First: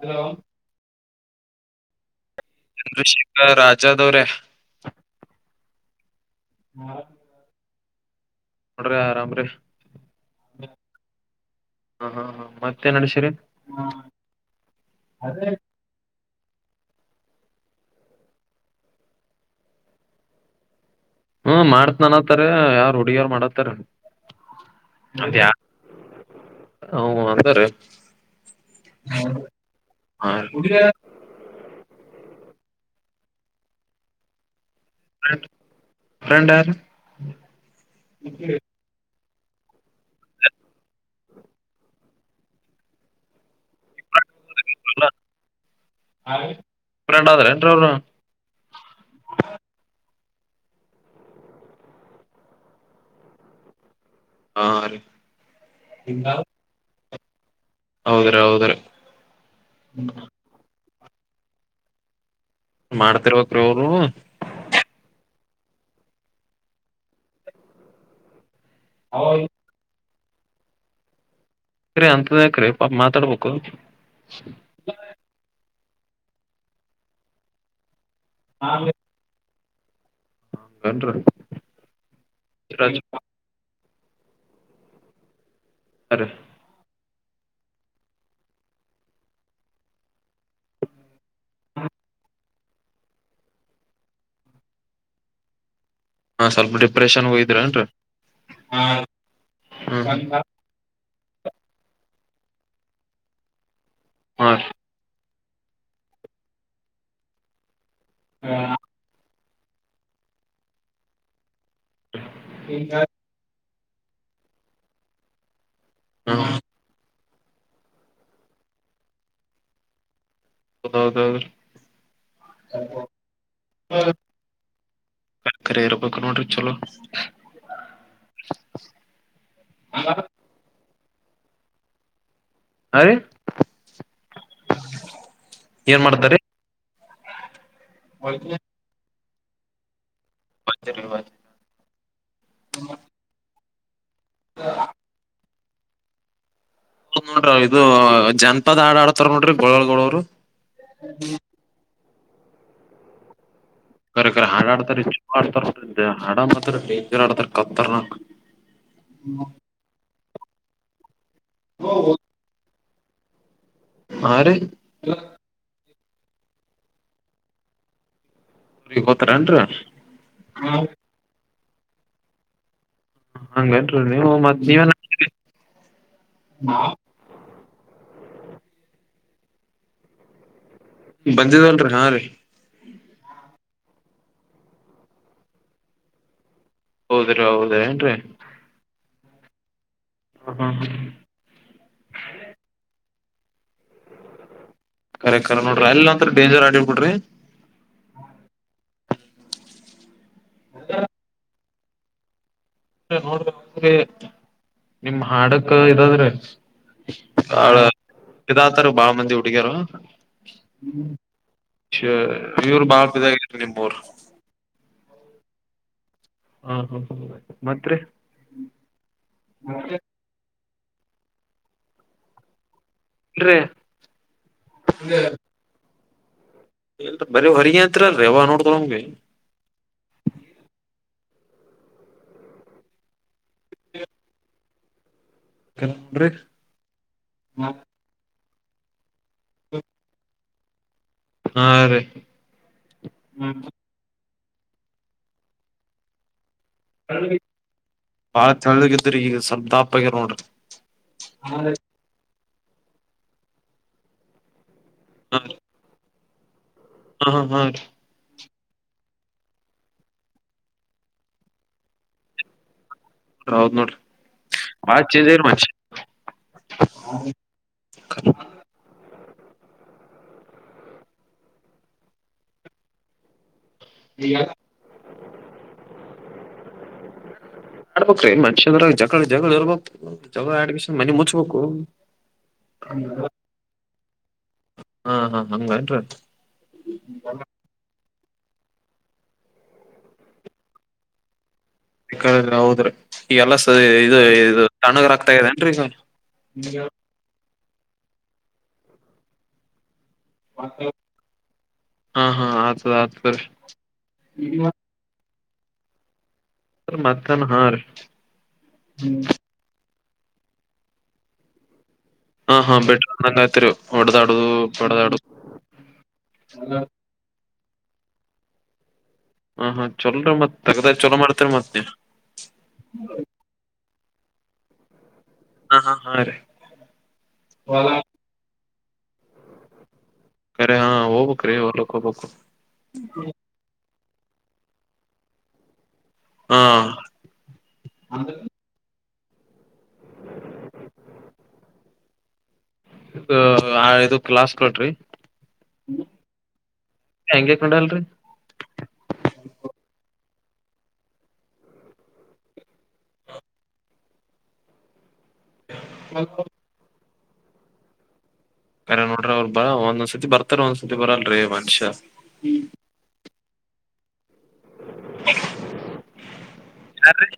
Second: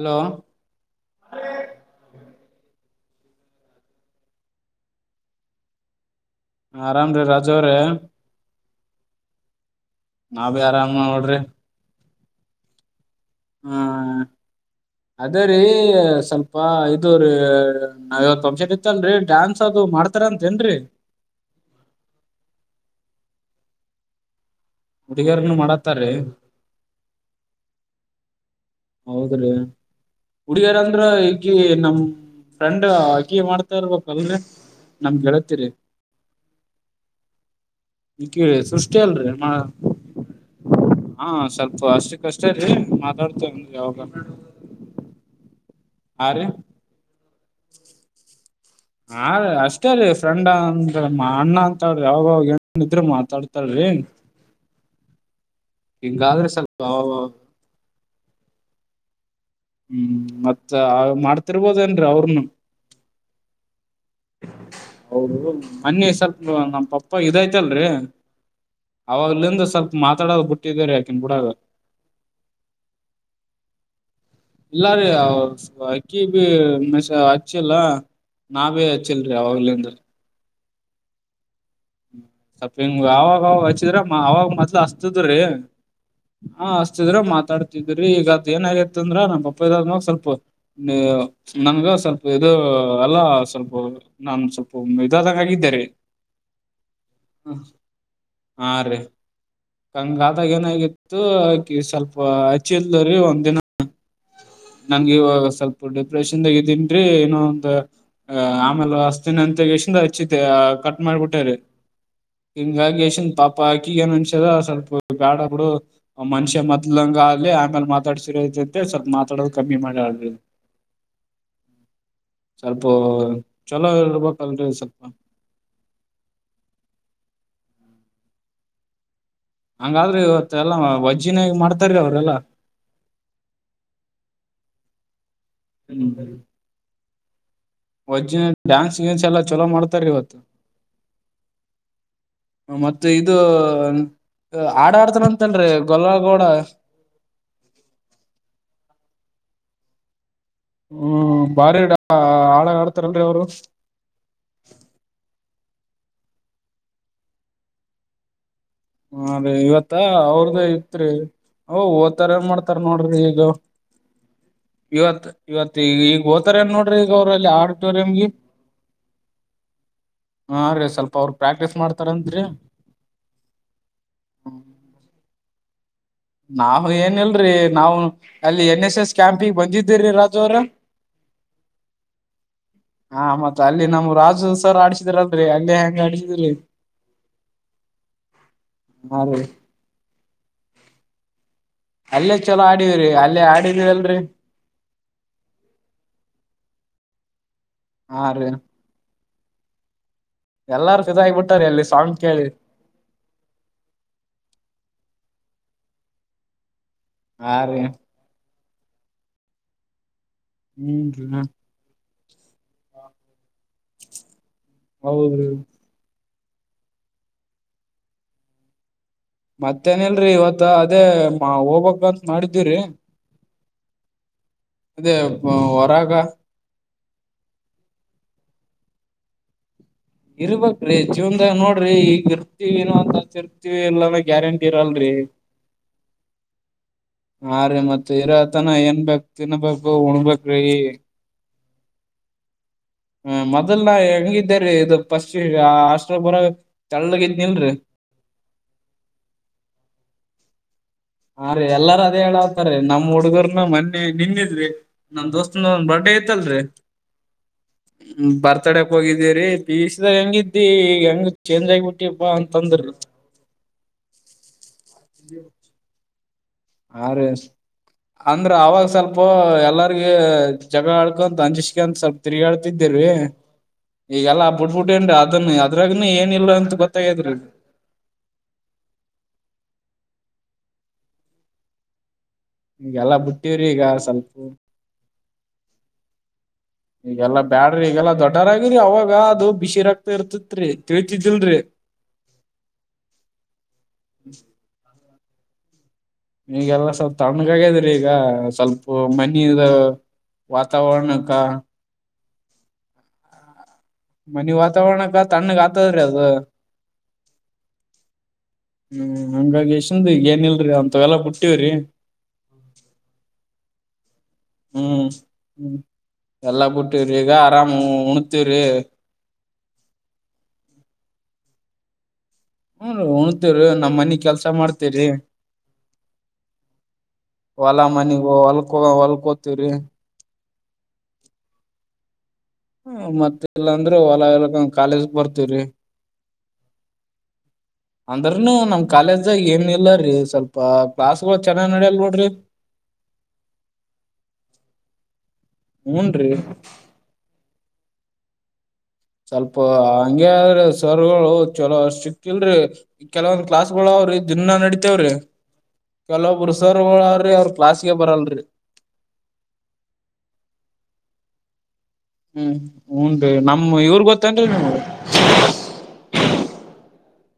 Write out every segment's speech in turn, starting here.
Hello ಹ್ಮ ಚಂದ್ರಶೇಖರ್ ರಾಜಾದ ಅವರ ಆರಾಮ್ರೀ ರಾಜ ಅವ್ರೆ ನೋಡ್ರಿ ಆರಾಮ್ರಿ ನಾವ ಬಿ ಆರಾಮ ನೋಡ್ರಿ ಹಾ ಹಾ ಹಾ ಮತ್ತೆ ನಡಸಿರಿ ಹ್ಮ ಅದ ರೀ ಸ್ವಲ್ಪ ಅಪಾ ಇದು ರೀ ನಾವ ಇವತ್ ಫಂಕ್ಷನ್ ಇತ್ತಲ್ರರಿ ಡ್ಯಾನ್ಸ್ ಅದು ಮಾಡ್ತಾರ ಅಂತ ಏನ್ರರಿ ಹ್ಮ್ ಮಾಡತ್ ನನತ್ತಾರ ಯಾರ್ ಹುಡುಗಿಯಾರ್ ಮಾಡತ್ತಾರ ಅದ ಹುಡುಗಿಯರ್ನು ಮಾಡತ್ತಾರ್ರಿ ಹ ಅಂದ್ರ ಹೌದ್ರೀ ಹುಡುಗೀರ ಅಂದ್ರ ಈಕಿ ನಮ ಫ್ರೆಂಡ್ ಹಕಿ ಮಾಡ್ತಾ ಇರ್ಬೇಕಲ್ರರಿ ನಮಗೆಳತ್ತೀರಿ ಫ್ರೆಂಡ್ ಯಾರ ಈ ಕೇಳಿ ಸೃಷ್ಟಿ ಅಲ್ರಿ ಹಾ ಹ ಹಾ ಸ್ವಲ್ಪ ಅಷ್ಟ ಕಷ್ಟ ಮಾತಾಡ್ತೇವ ಯಾವಾಗ ಹಾರಿ ದ್ರ ಎ ಅವರು ಹಾ ರೀ ಅಷ್ಟೇ ರೀ ಫ್ರೆಂಡ್ ಅಂದ್ರ ಅಣ್ಣ ಅಂತ್ರಿ ಯಾವಾಗಾಗ ಏನದ್ರರು ಮಾತಾಡ್ತಳ ರಿ ಹಾ ರೀ ಹಿಂಗಾದ್ರೆ ಸ್ವಲ್ಪ ಹೌದ್ರ ಹೌದ್ರ ಹ್ಮ್ ಮತ್ ಮಾಡ್ತಿರ್ಬೋದೇನ್ರಿ ಅವ್ರನು ಮಾಡ್ತಿರ್ಬೇಕ್ರ ಅವರು ಮನ್ನಿ ಸ್ವಲ್ಪ ನಮ್ಮ್ ಪಪ್ಪ ಇದಐ್ತಲ್ರಿ ಅವಾಗ್ಲಂದು ಸ್ವಲ್ಪ ಮಾತಾಡೋದು ಬಿಟ್ಟಿದೇ ರ ಆಕಿನ್ ಗುಡ ಕೀ ಅಂತದಕ್ರೀ ಮಾತಾಡ್ಬೇಕು ಇಲ್ಲ ರೀ ಅವ್ರ ಅಕ್ಕಿ ಬಿ ಮ ಅಚ್ಚಿಲ್ಲ ನಾವೇ ಅಚ್ಚಿಲ್ಲರಿ ಅವಾಗಲಂದ್ರೆ ಹೌದು ನ್ರಿ ಸ್ವಲ್ಪ ಅವಾಗ ಅವಾಗ ಹಚ್ಚಿದ್ರ ಅವವಾಗ ಮೊದ್ಲು ಹಚ್ಚತದ್ರೀ ಹಾ ಹ ಹಚಿದ್ರ ಮಾತಾಡ್ತಿದ್ರಿ ಈಗದ ಏನ ಆಗತ್ತ ಅಂದ್ರ ನಮ್ಮ ಅಪ್ಪ ಇದದ್ಮಾಗ ಸ್ವಲ್ಪ ನನ್ಗ ಸ್ವಲ್ಪ ಇದು ಅಲ್ಲ ಸ್ವಲ್ಪ ನಾನು ಸ್ವಲ್ಪ ಇದಾದಂಗ ಆಗಿದ್ದೇನೆ ಹಾ ಸ್ವಲ್ಪ ಡಿಪ್ರೆಷನ್ ಹೋಗಿದ್ರ ನ್ರಿ ಹಾ ಕಂಗಾದಾಗ ಏನಾಗಿತ್ತು ಆಕಿ ಸ್ವಲ್ಪ ಹಚ್ಚಿ ಇಲ್ದ್ರೀ ಒಂದ ದಿನ ಹ್ಮ ನಂಗೆ ಸ್ವಲ್ಪ ಡಿಪ್ರೆಷನ್ದಾಗ ಇದ್ದೀನ್ರಿ ಏನೋ ಒಂದು ಆಮೇಲೆ ತ ಎ ಹಚ್ಚ ಕಟ್ ಮಾಡ್ಕೊಟ್ಟೇರಿ ಹಿಂಗಾಗಿ ಎನ್ ಪಾಪ ಕಿಗಏನ್ ಅನ್ಷದ ಸ್ವಲ್ಪ ಗಾಡ ಬಿಡು ಹಾ ಮನುಷ್ಯ ಮೊದ್ಲಂಗ ಅಲ್ಲ ಆಮೇಲೆ ಮಾತಾಡ್ಸರಂತೆ ಸ್ವಲ್ಪ ಮಾತಾಡೋದ ಕಮ್ಮಿ ಮಾಡಿಯಾಳರೀ ಆ ಹೌದೌದೌದು ಸ್ವಲ್ಪ ಚಲೋ ಇರ್ಬೇಕಲ್ರರಿ ಸ್ವಲ್ಪ ಕರೆ ಇರ್ಬೇಕು ನೋಡ್ರಿ ಚಲೋ ಹಂಗಾದ್ರಿ ಇವತ್ತ ಎಲ್ಲಾ ವಜ್ಜನ್ಯಾಗ ಮಾಡ್ತಾರೀ ಅವ್ರೆಲ್ಲಾ ಹ ರೀ ಏನ್ ಮಾಡ್ತಾರೀ ವಜ್ಜಿನ ಡಾನ್ಸ್ ಗನ್ಸ್ ಎಲ್ಲ ಚಲೋ ಮಾಡ್ತಾರ ಇವತ್ತು ಮತ್ತೆ ಇದು ಆಡ ಆಡ್ತನ ಅಂತನ್ರರಿ ಗೊಲ್ಲ ಗೋಡ ನೋಡ್ರ ಇದು ಜನಪದ ಆಡ ಆಡ್ತಾರ ನೋಡ್ರಿ ಗೋಳಗಡವರು ಹ್ಮ್ ಬಾರಿಡ ಹಾಳಾಗ ಆಡ್ತಾರಲ್ರರಿ ಅವ್ರು ಕರಕ ಹಾಡಾ ಆಡ್ತಾರೆ ಚೂ ಆಡ್ತಾರ ಹಾಡ ಡೇಂಜರ್ ಆಡ್ತಾರ ಕತ್ತರ್ನ ಹಾ ರೀ ಇವತ್ತ ಅವ್ರದ ಇತ್ರಿ ಅ ಓದ್ತಾರ ಏನ್ ಮಾಡ್ತಾರ ನೋಡ್ರಿ ಈಗ ಹಾ ರೀ ಇವತ್ ಇವತ್ ಈಗ ಈಗ ಹೋತಾರ ಏನ್ ನೋಡ್ರಿ ಈಗ ಅವ್ರಲ್ಲಿ ಆಡಿಟೋರಿಯಂ ಊಗ್ ಹೋತಾರ ಅನ್ರ ಹಾ ರೀ ಸ್ವಲ್ಪ ಅವ್ರ ಪ್ರಾಕ್ಟೀಸ್ ಮಾಡ್ತಾರನ್ರಿ ಹಂಗೇನ್ರಿ ನೀವು ಮತ್ ನಾವ ಏನಲ್ರಿ ನಾವವು ಅಲ್ಲಿ ಎನ್ ಎಸ್ ಎಸ್ ಕ್ಯಾಂಪಿಗೆ ಬಂದಿದ್ದೀರಿಿ ರಾಜು ಅವ್ರ ಬಂದಿದ್ವಲ್ರರಿ ಹಾ ರೀ ಹಾ ಮತ್ತತ್ ಅಲ್ಲಿ ನಮ್ ರಾಜು ಸರ್ ಆಡ್ಸಿದ್ರಲ್ ಅಲ್ಲೇ ಹೆಂಗ ಆಡ್ಸಿದ್ರಿ ಹೌದ್ರೀ ಹೌದ ಏನ್ರೀ ಹಾ ರಿ ಹಾ ಹಾ ಹಾ ಅಲ್ಲೇ ಚಲೋ ಆಡಿವ್ರರಿ ಅಲ್ಲೇ ಆಡಿದೀವಿ ಅಲ್ರರಿ ಕರೆಕ್ಟ್ ಕರೆಕ್ಟ್ ನೋಡ್ರಿ ಅಲ್ಲಿ ಒಂತ್ ಡೇಂಜರ್ ಆಡಿಡ್ಬ ಬಿಡ್ರಿ ಹ ಎಲ್ಲಾರು ಸಜ ಆಗಬಿಟ್ಟಾರೆ ಅಲ್ಲಿ ಸಾಂಗ್ ಕೇಳಿ ನೋಡ್ರಿ ನಿಮ್ ಹಾಡಕ್ ಇದಾದ್ರೆ ಹಾ ರೀ ಯತಾರೆ ಬಾಳ ಮಂದಿ ಹುಡುಗ್ಯಾರ ಹ್ಮ್ ಅವರು ಬಾ ಇಂಪರ್ ಹೌದು ಹಾ ಹ ಹ್ಮ ಮತ್ತೆ ಮತ್ತೇನ ಇಲ್ರರಿ ಇವತ್ತ ಅದೇ ಹೋಗಬಕ್ಂತ ಮಾಡಿದವಿರರಿ ಹ ಅದೇ ಹೊರಾಗ ಇಲ್ ಬರ ಹೊರಿತ್ಲ್ ರೇವ ನೋಡತಂಗಗೆ ಇರ್ಬಕ್ ಜೀವನ್ದಾಗ ನೋಡ್ರಿ ಈಗ ಇರ್ತಿವಿಏ ಅಂತರ್ತಿವಿ ಎಲ್ಲಾನ ಗ್ಯಾರಂಟಿ ಇರಲ್ರಿ ನೋಡ್ರಿ ಹಾ ರೀ ಮತ್ತೆ ಇರತ್ ತನ ಏನ್ಬೇಕಕ್ ತಿನ್ಬೇಕು ಉಣಬೇಕ್ರಿ ಹಾ ರೀ. ಹ ಮೊದಲ್ನ ಹೆಂಗಿದ್ದೇರಿ ಇದು ಪಶ್ಚಿಮ ಆಷ್ಟ್ರಪುರ. ತೆಳ್ಳಗಿದ್ರಿ ಈಗ ಸ್ವಲ್ಪ ದಪ್ಪಗಿರ್ ನೋಡ್ರಿ. ಹಾ ಹ ರೀ ಎಲ್ಲಾರ ಅದೇ ಹೇಳತಾರ ನಮ್ ಹುಡುಗರ್ನ ಮೊನ್ನೆ ನಿನ್ನೀದ್ರು ರೀ. ನಮ್ ದೋಸ್ತನ ಒಂದ ಬರ್ಡೇ ಇತ್ತಲ್ರಿ. ಹಾ ಹಾ ಹಾ ರೀ. ಮಾತಡಕ್ ಹೋಗಿದ್ದೀರಿ ಪಿಯುಸ್ದಾಗ ಹೆಂಗಿದ್ದಿ ಈಗ ಹೆಂಗ ಚೇಂಜ್ ಆಗ ಬಿಟ್ಟಿಪ್ಪಾ ಅಂತ ಅಂದ್ರ ರೀ. ಹೌದ್ ನೋಡ್ರಿ ಬಾಳ್ ಚೇಂಜ್. ಹ ರೀ ಅಂದ್ರ ಅವಾಗ ಸ್ವಲ್ಪ. ಪ ಎಲ್ಲಾರ್ಗ ಜಗ ಆಳ್ಕೊಂತ ಅಂಜಿಸಿಕ ಅಂತ ಸ್ವಲ್ಪ ತಿರುಗಾಳ್ತಿದ್ದಿರಿ. ಈಗೆಲ್ಲಾ ಬಿಡ್ಬುಟ್ಟಿನ್ ಅದ ಅದ್ರಾಗನು ಏನ್ ಇಲ್ ಅಂತ ಗೊತ್ತಾಗಿದ್ರಿ. ಆಡ್ಬಕ್ರೀ ಮನುಷ್ಯ ಜಗಳ ಜಗಳ ಇರ್ಬೇಕು ಜಗಳ ಆ ಮನಿ ಮುಚ್ಬೇಕು. ಈಗೆಲ್ಲಾ ಬಿಟ್ಟವ್ರಿ ಈಗ ಸ್ವಲ್ಪ. ಹಾ ಹಾ ಹಂಗನ್ರಿ ಈಗೆಲ್ಲಾ ಬ್ಯಾಡ್ರಿ ಇಗೆಲ್ಲ ದೊಡ್ಡ. ದೊಡವ್ರು ಆಗಿವ್ರಿ ಅವಾಗ ಅದು ಬಿಸಿರಾಗ್ತಾ ಇರ್ತಿತ್ರಿ ತಿಳ್ತಿದಿಲ್ರರಿ. ಸಿಕ್ಕ ಹೌದ್ರಿ ಈ ಎಲ್ಲ ಸ ಇದು ಇ ತಣಗರ್ ಆಗ್ತಾ ಇದೆೇನ್ರಿ ಈಗ. ಈಗೆಲ್ಲ ಸ್ವಲ್ಪ ತಣ್ಣಗಾಗದ್ರಿ ಈಗ ಸ್ವಲ್ಪ ಮನಿದು. ವಾತಾವರಣಕ್ಕ. ಹಾ ಹಾ ಆತದ ಆತದರಿ. ಮನಿ ವಾತಾವರಣಕ್ಕ ತಣ್ಣಗ್ ಆತದ್ರೀ ಅದು. ಸ ಮತ್ತೆನ್ ಹಾ ರೀ. ನಂಬುವ್ ಬಿ ಏನ್ ಇಲ್ರರಿ ಅಂತತ್ವೆಲ್ಲ ಬಿಟ್ಟಿವ್ರಿ. ಹಾ ಹಾ [inaudible] ಹ್ಮ್ ಬಡದಾಡುದು ಹ್ಮ್ ಎಲ್ಲಾ ಬಿಟ್ಟ ರೀ ಈಗ ಆರಾಮ ಉಣ್ತಿವಿ ರೀ. ಹ ಹಾ ಚಲರಿ ಮತ್ ತಗದಾಗ ಚೊಲೋ ಮಾಡ್ತರಿ ಮತ್ ನೀ. ಹ ಉಣತಿವ ರೀ ನಮ್ಮ್ ಮನಿ ಕೆಲ್ಸ ಮಾಡ್ತೇವರಿ. ಹಾ ಹಾ ಹಾ ರೀ ಹೊಲ ಮನಿಗ ಹೊಲ್ಕೋ ಹೊಲ್ಕೋತೀವ್ರಿ. ಕರೆ ಹಾ ಹೋಗಬಬೇಕ್ರೀ ಹೊಲಕ್ ಹೋಗಬಬೇಕು. ಹ ಮತ್ತೆಲ್ಲಾ ಅಂದ್ರೆ ಹೊಲ ಎ ಕಾಲೇಜ ಬರ್ತವ್ರಿ. ಹಾ. ಕಾಲೇಜ ಏನಿ. ಇಲ್ಲರೀ ಸ್ವಲ್ಪ ಕ್ಲಾಸ್ಗಳು ಚೆನ್ನಾಗ್ ನಡಿಯಲ್ ನೋಡ್ರಿ. ಇದು ಕ್ಲಾಸ್ ಕೊಟ್ರಿ ಹೂ ನ್ರೀ. ನಡಲ್ರಿ. ಹಂಗಗೆ ಆದ್ರ ಸರ್ಗಳು ಚಲೋ ಅ ಸಿಕ್ಲ್ರಿ ಕೆಲವೊಂದ್ ಕ್ಲಾಸ್ ಗಳು ಅವ್ರಿ ದಿನ ನಡಿತೇವ್ರಿ. ಕೆಲವೊಬ್ಬರು ಸರುಗಳು ಅವ್ರಿ ಅವ್ರರು ಕ್ಲಾಸ್ಗೆ ಬರಲ್ರಿ. ಅರ ನೋಡ್ರಿ ಅವ್ರು ಬರ ಒಂದ್ ಸಸತಿ ಬರ್ತಾರ ಒಂದ್ ಸತಿ ಬರಲ್ರಿ ಮನುಷ್ಯ. ಹ್ಮ್ ಹೂ ರೀ ನಮ್ ಇವ್ರ ಗೊತ್ತೇನ್ರಿ ನೀಮಗ. ಯಾರ್ ರೀ.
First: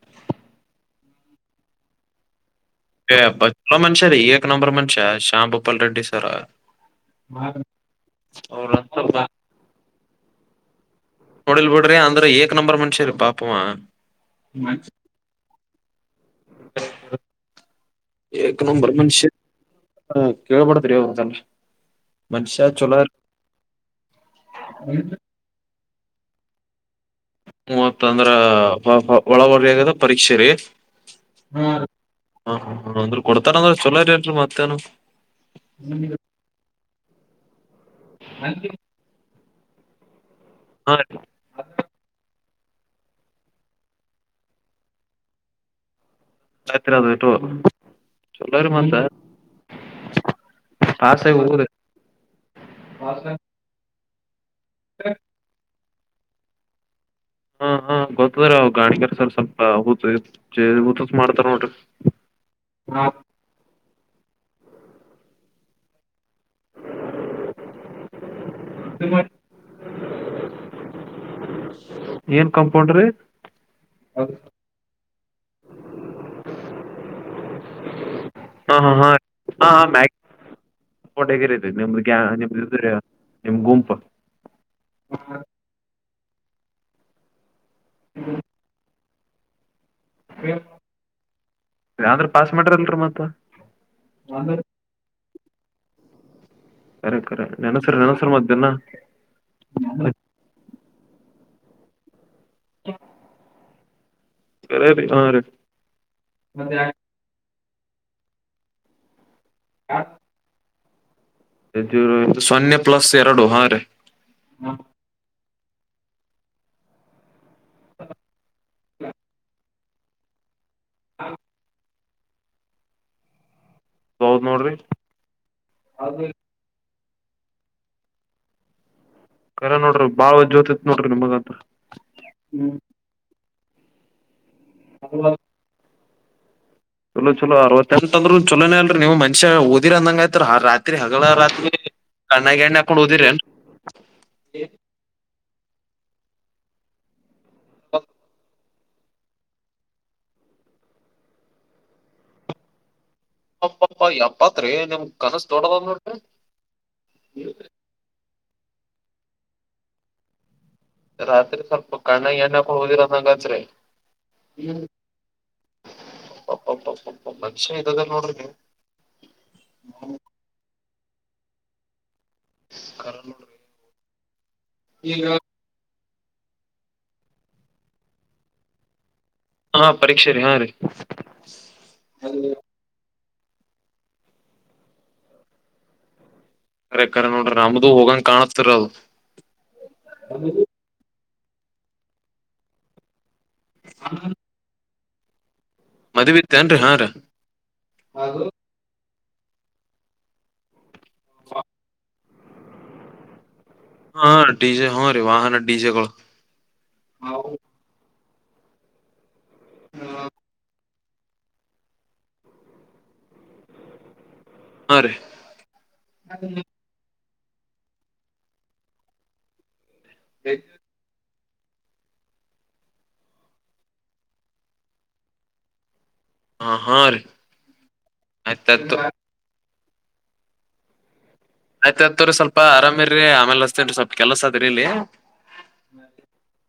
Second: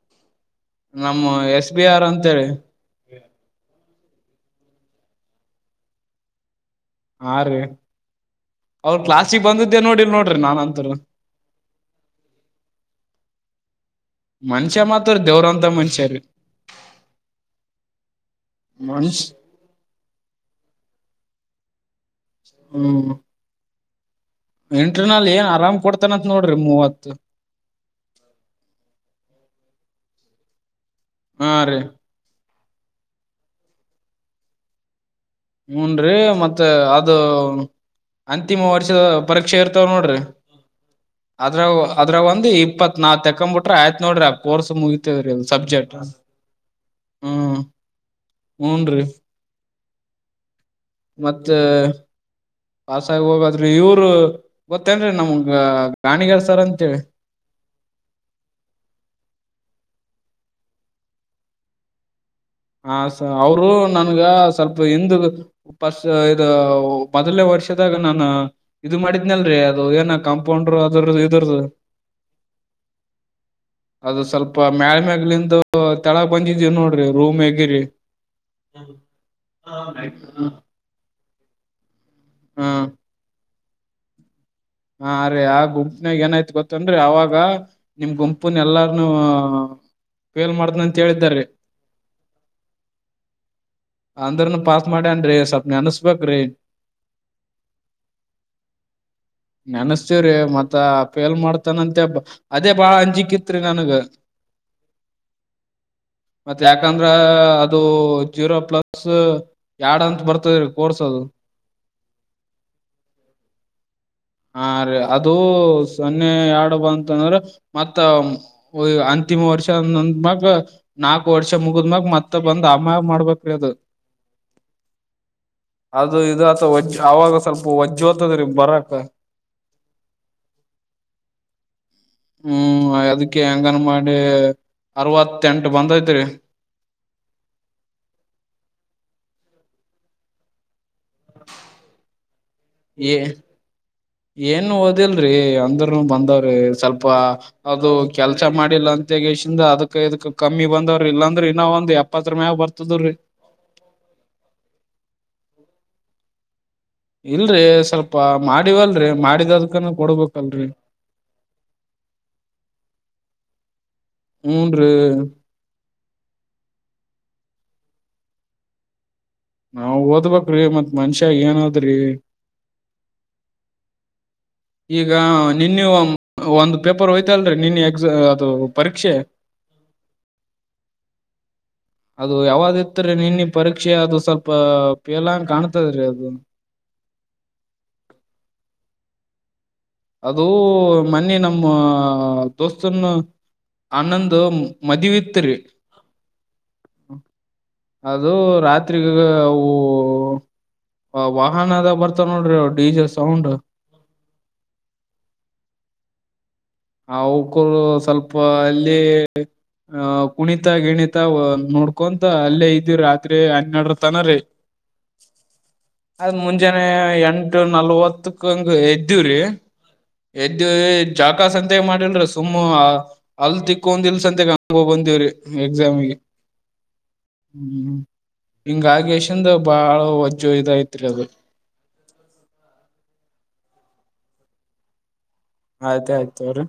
ನಮ್ಮ ಎಸ್ ಬಿ ಆರ್ ಅಂತೇಳಿ. ಬ ಮನುಷ್ಯ ರೀ ಏಕ್ ನಂಬರ್ ಮನುಷ್ಯ ಶ್ಯಾಮ್ ಭೂಪಾಲ್ ರೆಡ್ಡಿ ಸರ್. ಹಾ ರೀ ಅವರು ಕ್ಲಾಸಕ್ ಬಂದಿದ್ದೇ ನೋಡಿ ನೋಡ್ರಿ ನಾನಂತರು. ನೋಡಿಲ್ ಬಿಡ್ರಿ ಅಂದ್ರ ಏಕ್ ನಂಬರ್ ಮನುಷ್ಯ ರೀ ಪಾಪವ. ಮನುಷ್ಯ ಮಾತ್ರ ದೇವರಂತ ಮನುಷ್ಯ ರೀ. ಏಕ್ ನಂಬರ್ ಮನ್ಷ್ ಮನುಷ್ಯ ಹ ಕೇಳ್ಬಡ್ತರಿಂತಲ್. ಮನುಷ್ಯ್ಯಾ ಚೋಲಾರ. ಇನ್ಟ್ರನಲ್ ಏನ್ ಆರಾಮ್ ಕೊಡ್ತಾನಂತ್ ನೋಡ್ರಿ ಮೂವತ್ತು. ಮೂವತ್ ಅಂದ್ರ ಒಳ ಹೊರೆಯಾಗದ ಪರೀಕ್ಷೆ ರೀ. ಹಾ ರೀ. ಹಾ ಹ ಅಂದ್ರ ಕೊಡ್ತಾರಂದ್ರೆ ಚಲೋ ರೇ ಮತ್ತೇನ. ಹನ್ ಮತ್ತೆ ಅದು ಹಾ ಅಂತಿಮ ರೀ ವರ್ಷದ ಪರೀಕ್ಷೆ ಇರ್ತ ನೋಡ್ರಿ ಅದ್ರ ಅದ್ರ ಒಂದು ಇಪ್ಪತ್ವ್ ತಕೊ್ ಬಿಟ್ರ ಆಯ್ತ್ ನೋಡ್ರಿ ಆ ಕೋಸ್ ಮುಗಿತತವ್ರೀ ಸಬ್ಜೆಕ್ಟ್ ತ್ಟ ಹ್ಮ್ ಚಲ್ಲ್ರ ಮಾತ ಮತ್ತ ಪಾಸಗ ಹೋಗಾದ್ರೆ ಇವರು ಗೊತ್ತೇನ್ರೀ ನಮ್ಗ ಗಾಣಿಗಾರ್ ಸರ್ ಅಂತೇಳಿ ಹಾ ಹಾ ಗೊತ್ತದ್ರ ಅವ ಗಾಣಿಗರ ಸರ್ ಸ್ವಲ್ಪ ಊ ಊತತ್ ಮಾಡ್ತಾರ ನೋಡ್ರಿ ಹ ಸ ಅವರು ನನ್ಗ ಸ್ವಲ್ಪ ಎ ಪರ್ಸ್ ಇ ಮೊದಲನೇ ವರ್ಷದಾಗ ನಾನು ಇದು ಮಾಡಿದ್ನಲ್ರರಿ ಅದು ಏನ ಕಾಂಪೌಂಡರು ಅದರ ಇದರದು ಏನ್ ಕಂಪೌಂಡ್ರಿ ಅದು ಸ್ವಲ್ಪ ಮಳ ಮೇಾಗ ಅಲ್ಲಿಂದು ತಳ ಬಂಜಿದೀವಿ ನೋಡ್ರಿ ರೂಮ್ ಹೇಗಿರಿ ಹಾ ಹ ಹಾ ಹಾ ಹ ಆಯ್ತು ಹ ಕೋಟಗರದೆ ನಿಮ್ದ ನಿಮ್ದ್ರ ನಿಮ ಗುಂಪ ಹಾ ರೀ ಆ ಗುಂಪಿನಾಗ ಏನಾಯ್ತು ಗೊತ್ತಂದ್ರೆ ಅವಾಗ ನಿಮ್ ಗುಂಪುನ್ ಎಲ್ಲಾ ನಲ್ ಮಾಡ್ದನ ಅಂತ ಹೇಳಿದಾರೀ ಅಂದ್ರ ಪಾಸ್ ಮಾಡ್ರಲ್ರಿ ಮತ್ತ ಅಂದ್ರನು ಪಾಸ್ ಮಾಡ್ಯಾನ್ರೀ ಸ್ವಪ್ನ ಅನ್ಸ್ಬೇಕ್ರೀ ಕರೆ ಕರೆ ನೆನಸರು ನೆನಸರ್ ಮಧ್ಯಾಹ್ನ ನೆನ್ಸ್ತವ್ರಿ ಮತ್ತ ಪೇಲ್ ಮಾಡ್ತಾನಂತೆ ಅದೇ ಬಾಳ ಅಂಜಿಕಿತ್ರಿ ನನ್ಗ ಕರೆ ರೀ ಹಾ ರೀ ಮತ್ತೆ ಯಾಕಂದ್ರ ಅದು ಜೀರೋ ಪ್ಲಸ್ ಎರಡ್ ಅಂತ ಬರ್ತದೀ ಕೋರ್ಸ್ ಅದು ಸೊನ್ನೆ ಪ್ಲಸ್ ಎರಡು ಹಾ ರೀ ಹಾ ರಿ ಅದು ಸೊನ್ನೆ ಯರಡು ಬ ಅಂತಂದಂದ್ರೆ ಮತ್ತ ಅಂತಿಮ ವರ್ಷಂದ ಮ [unintelligible] ನಾಕುರ್ಷ ಮುಗಿದ್ಮ್ಯಾಗ ಮತ್ತ ಬಂದ್ ಅಮ್ಮಾಗ ಮಾಡ್ಬ್ರಿ ಅದು ಹೌದ್ ನೋಡ್ರಿ ಅದು ಇದುತ ಒೆ ಯಾವಾಗ ಸ್ವಲ್ಪ ವಜ್ಜ್ ದ್ತದ್ರರಿ ಬರಾಕ ಕರ ನೋಡ್ರಿ ಬಾವ ಜ್ಯೋತಿತ್ ನೋಡ್ರಿ ನಿಮಗಂತ ಹ್ಮ ಅ ಹೆಂಗನ್ ಮಾಡಿ ಅರವತ್ತೆಂಟು ಬಂದೈತ್ರಿ ಚಲೋ ಚಲ ಅವತ್ತತ್ ಎಂಟ ಅಂದ್ರು ಚಲೋನೇ ಅಲ್ರಿ ನೀವು ಮಷ ಓದಿ ಅಂದಂಗ ಆಯತ್ರಿ ರಾರಿ ರತ್ರಿ ಹಗಗಳ ರಾತ್ರಿ ಕಣ್ಣ ಗ ಎಣ್ಣ ಹಾಕೊಂಡು ಎ ಓದಿರಿ ಏನ್ ಓದಿಲ್ರಿ ಅಂದ್ರನು ಬಂದ ಅ ಸ್ವಲ್ಪ ಅದು ಕೆಲ್ಸ ಮಾಡಿ ಲ್ಲ ಅಂಗೇಶಿಂದ ಅದಕ್ ಇದಕ್ ಕಮ್ಮಿ ಬಂದವ್ರ ಇಲ್ಲಾಂದ್ರೆ ಇನ್ನ ಒಂದ್ ಎಪ್ಪತ್ ರ ಮ್ಯಾಗ ಬರ್ತದ್ರೀ ಅಪ್ಪಪ್ಪ ಯಪ್ಪತ್ರಿ ನಿಮ ಕನಸ ತೋಡದ ನೋಡ್ರಿ ಇಲ್ರರಿ ಸ್ವಲ್ಪ ಮಾಡಿವಲ್ರರಿ ಮಾಡಿದದ್ಕನ ಕೊಡ್ಬೇಕಲ್ರರಿ ರಾತ್ರಿ ಸ್ವಲ್ಪ ಕಣ್ಣ ಎಣ್ಣ ಕೊಂಡ ಓದಿರದಂಗತ್ರಿ ಮ ಮೂಂದು ಒನುಷ ಇದದ ನೋಡ್ರಿ ನಾವ್ ಓದ್ಬೇಕ್ರೀ ಮತ್ ಮನ್ಷ್ಯ ಏನದ್ರಿ ಕರಲುೂಡ್ರಿ ಈಗ ನಿನ್ನ ಒಂದು ಪೇಪರ್ ಹೋಯ್ತಲ್ರಿ ನಿನ್ನ ಎಕ್ಸಾ ಅದು ಪರೀಕ್ಷೆ [unintelligible] ಹಾ ಪರೀಕ್ಷೆ ರೀ ಹಾ ರೀ ಅದು ಯಾವ್ದಿತ್ರಿ ನಿನ್ನೆ ಪರೀಕ್ಷೆ ಅದು ಸ್ವಲ್ಪ ಪೇಲಂಗ ಕಾಣ್ತದ್ರಿ ಅದು ಅರ ಕರೆ ನೋಡ್ರಿ ನಮ್ದ ಹೋಗಂಗ ಕಾಣತಿರ ಅದು ಅದು ಮನ್ನಿ ನಮ್ಮ ದೋಸ್ತನ್ನು ಅನ್ನ್ಣಂದು ಮದವಿತ್ರು ಮದ್ುವತ್ತೇಏನ್ರಿ ಹಾ ರ ಅದು ರಾತ್ರಿಗ ವಾಹನ ಅದ ಬರ್ತ ನೋಡ್ರಿ ಡಿ ಜೆ ಸೌಂಡ್ ಹಾ ಡೀಜೆ ಹೂ ರೀ ವಾಹನ ಡೀಜೆಗಳು. ಆ ಅವಕ್ಕೂ ಸ್ವಲ್ಪ ಅಲ್ಲಿ ಅಹ ಕುಣಿತ ಗಿಣಿತ ನೋಡ್ಕೊಂತ ಅಲ್ಲೇ ಇದ್ದೀವ ರಾತ್ರಿ ಹನ್ನರಡರ್ತನ ರೀ. ಹಾ ರೀ ಆ ಮುಂಜಾನೆ ಎಂಟ ಎಂಟು ನಲ್ವತ್ತಕ್ಕಂಗ ಏದ್ದೇವ್ರೀ ಏದ್ದೇವೆ ಚಾ ಅಕ್ಕ ಸಂತೆಗ್ ಮಾಡಿಲ್ರಿ ಸುಮ್ಮ್ ಹಲ್ ತಿಕ್ಕೊಂಡಿಲ್ಲ ಸತೆಗ್ ಹಂಗ ಹೋಗಿ ಬಂದೇವ್ರಿ ಎಕ್ಸಾಮಗೆ ಹಾ ಹಾ ರೀ ಹ್ಮ್ ಆಯ್ತಾಯ್ತು ಹಿಂಗಾಗೇಶಂದ ಬಹಳ ಒಜ್ಜ ಇದು ಐತ್ರಿ ಅದು. ಆಯ್ತ್ ಆಯ್ತ್ ತೊಗೊರಿ ಸ್ವಲ್ಪ ಆರಾಮಿರಿ ಆಮೇಲೆ ಹಚ್ಚತೇನ್ರಿ ಸ್ವಲ್ಪ ಕೆಲಸ ಅದ್ರರಿ ಇಲ್ಲಿ. ಆಯ್ತ ಆಯ್ತು ತೊಗೊರಿ.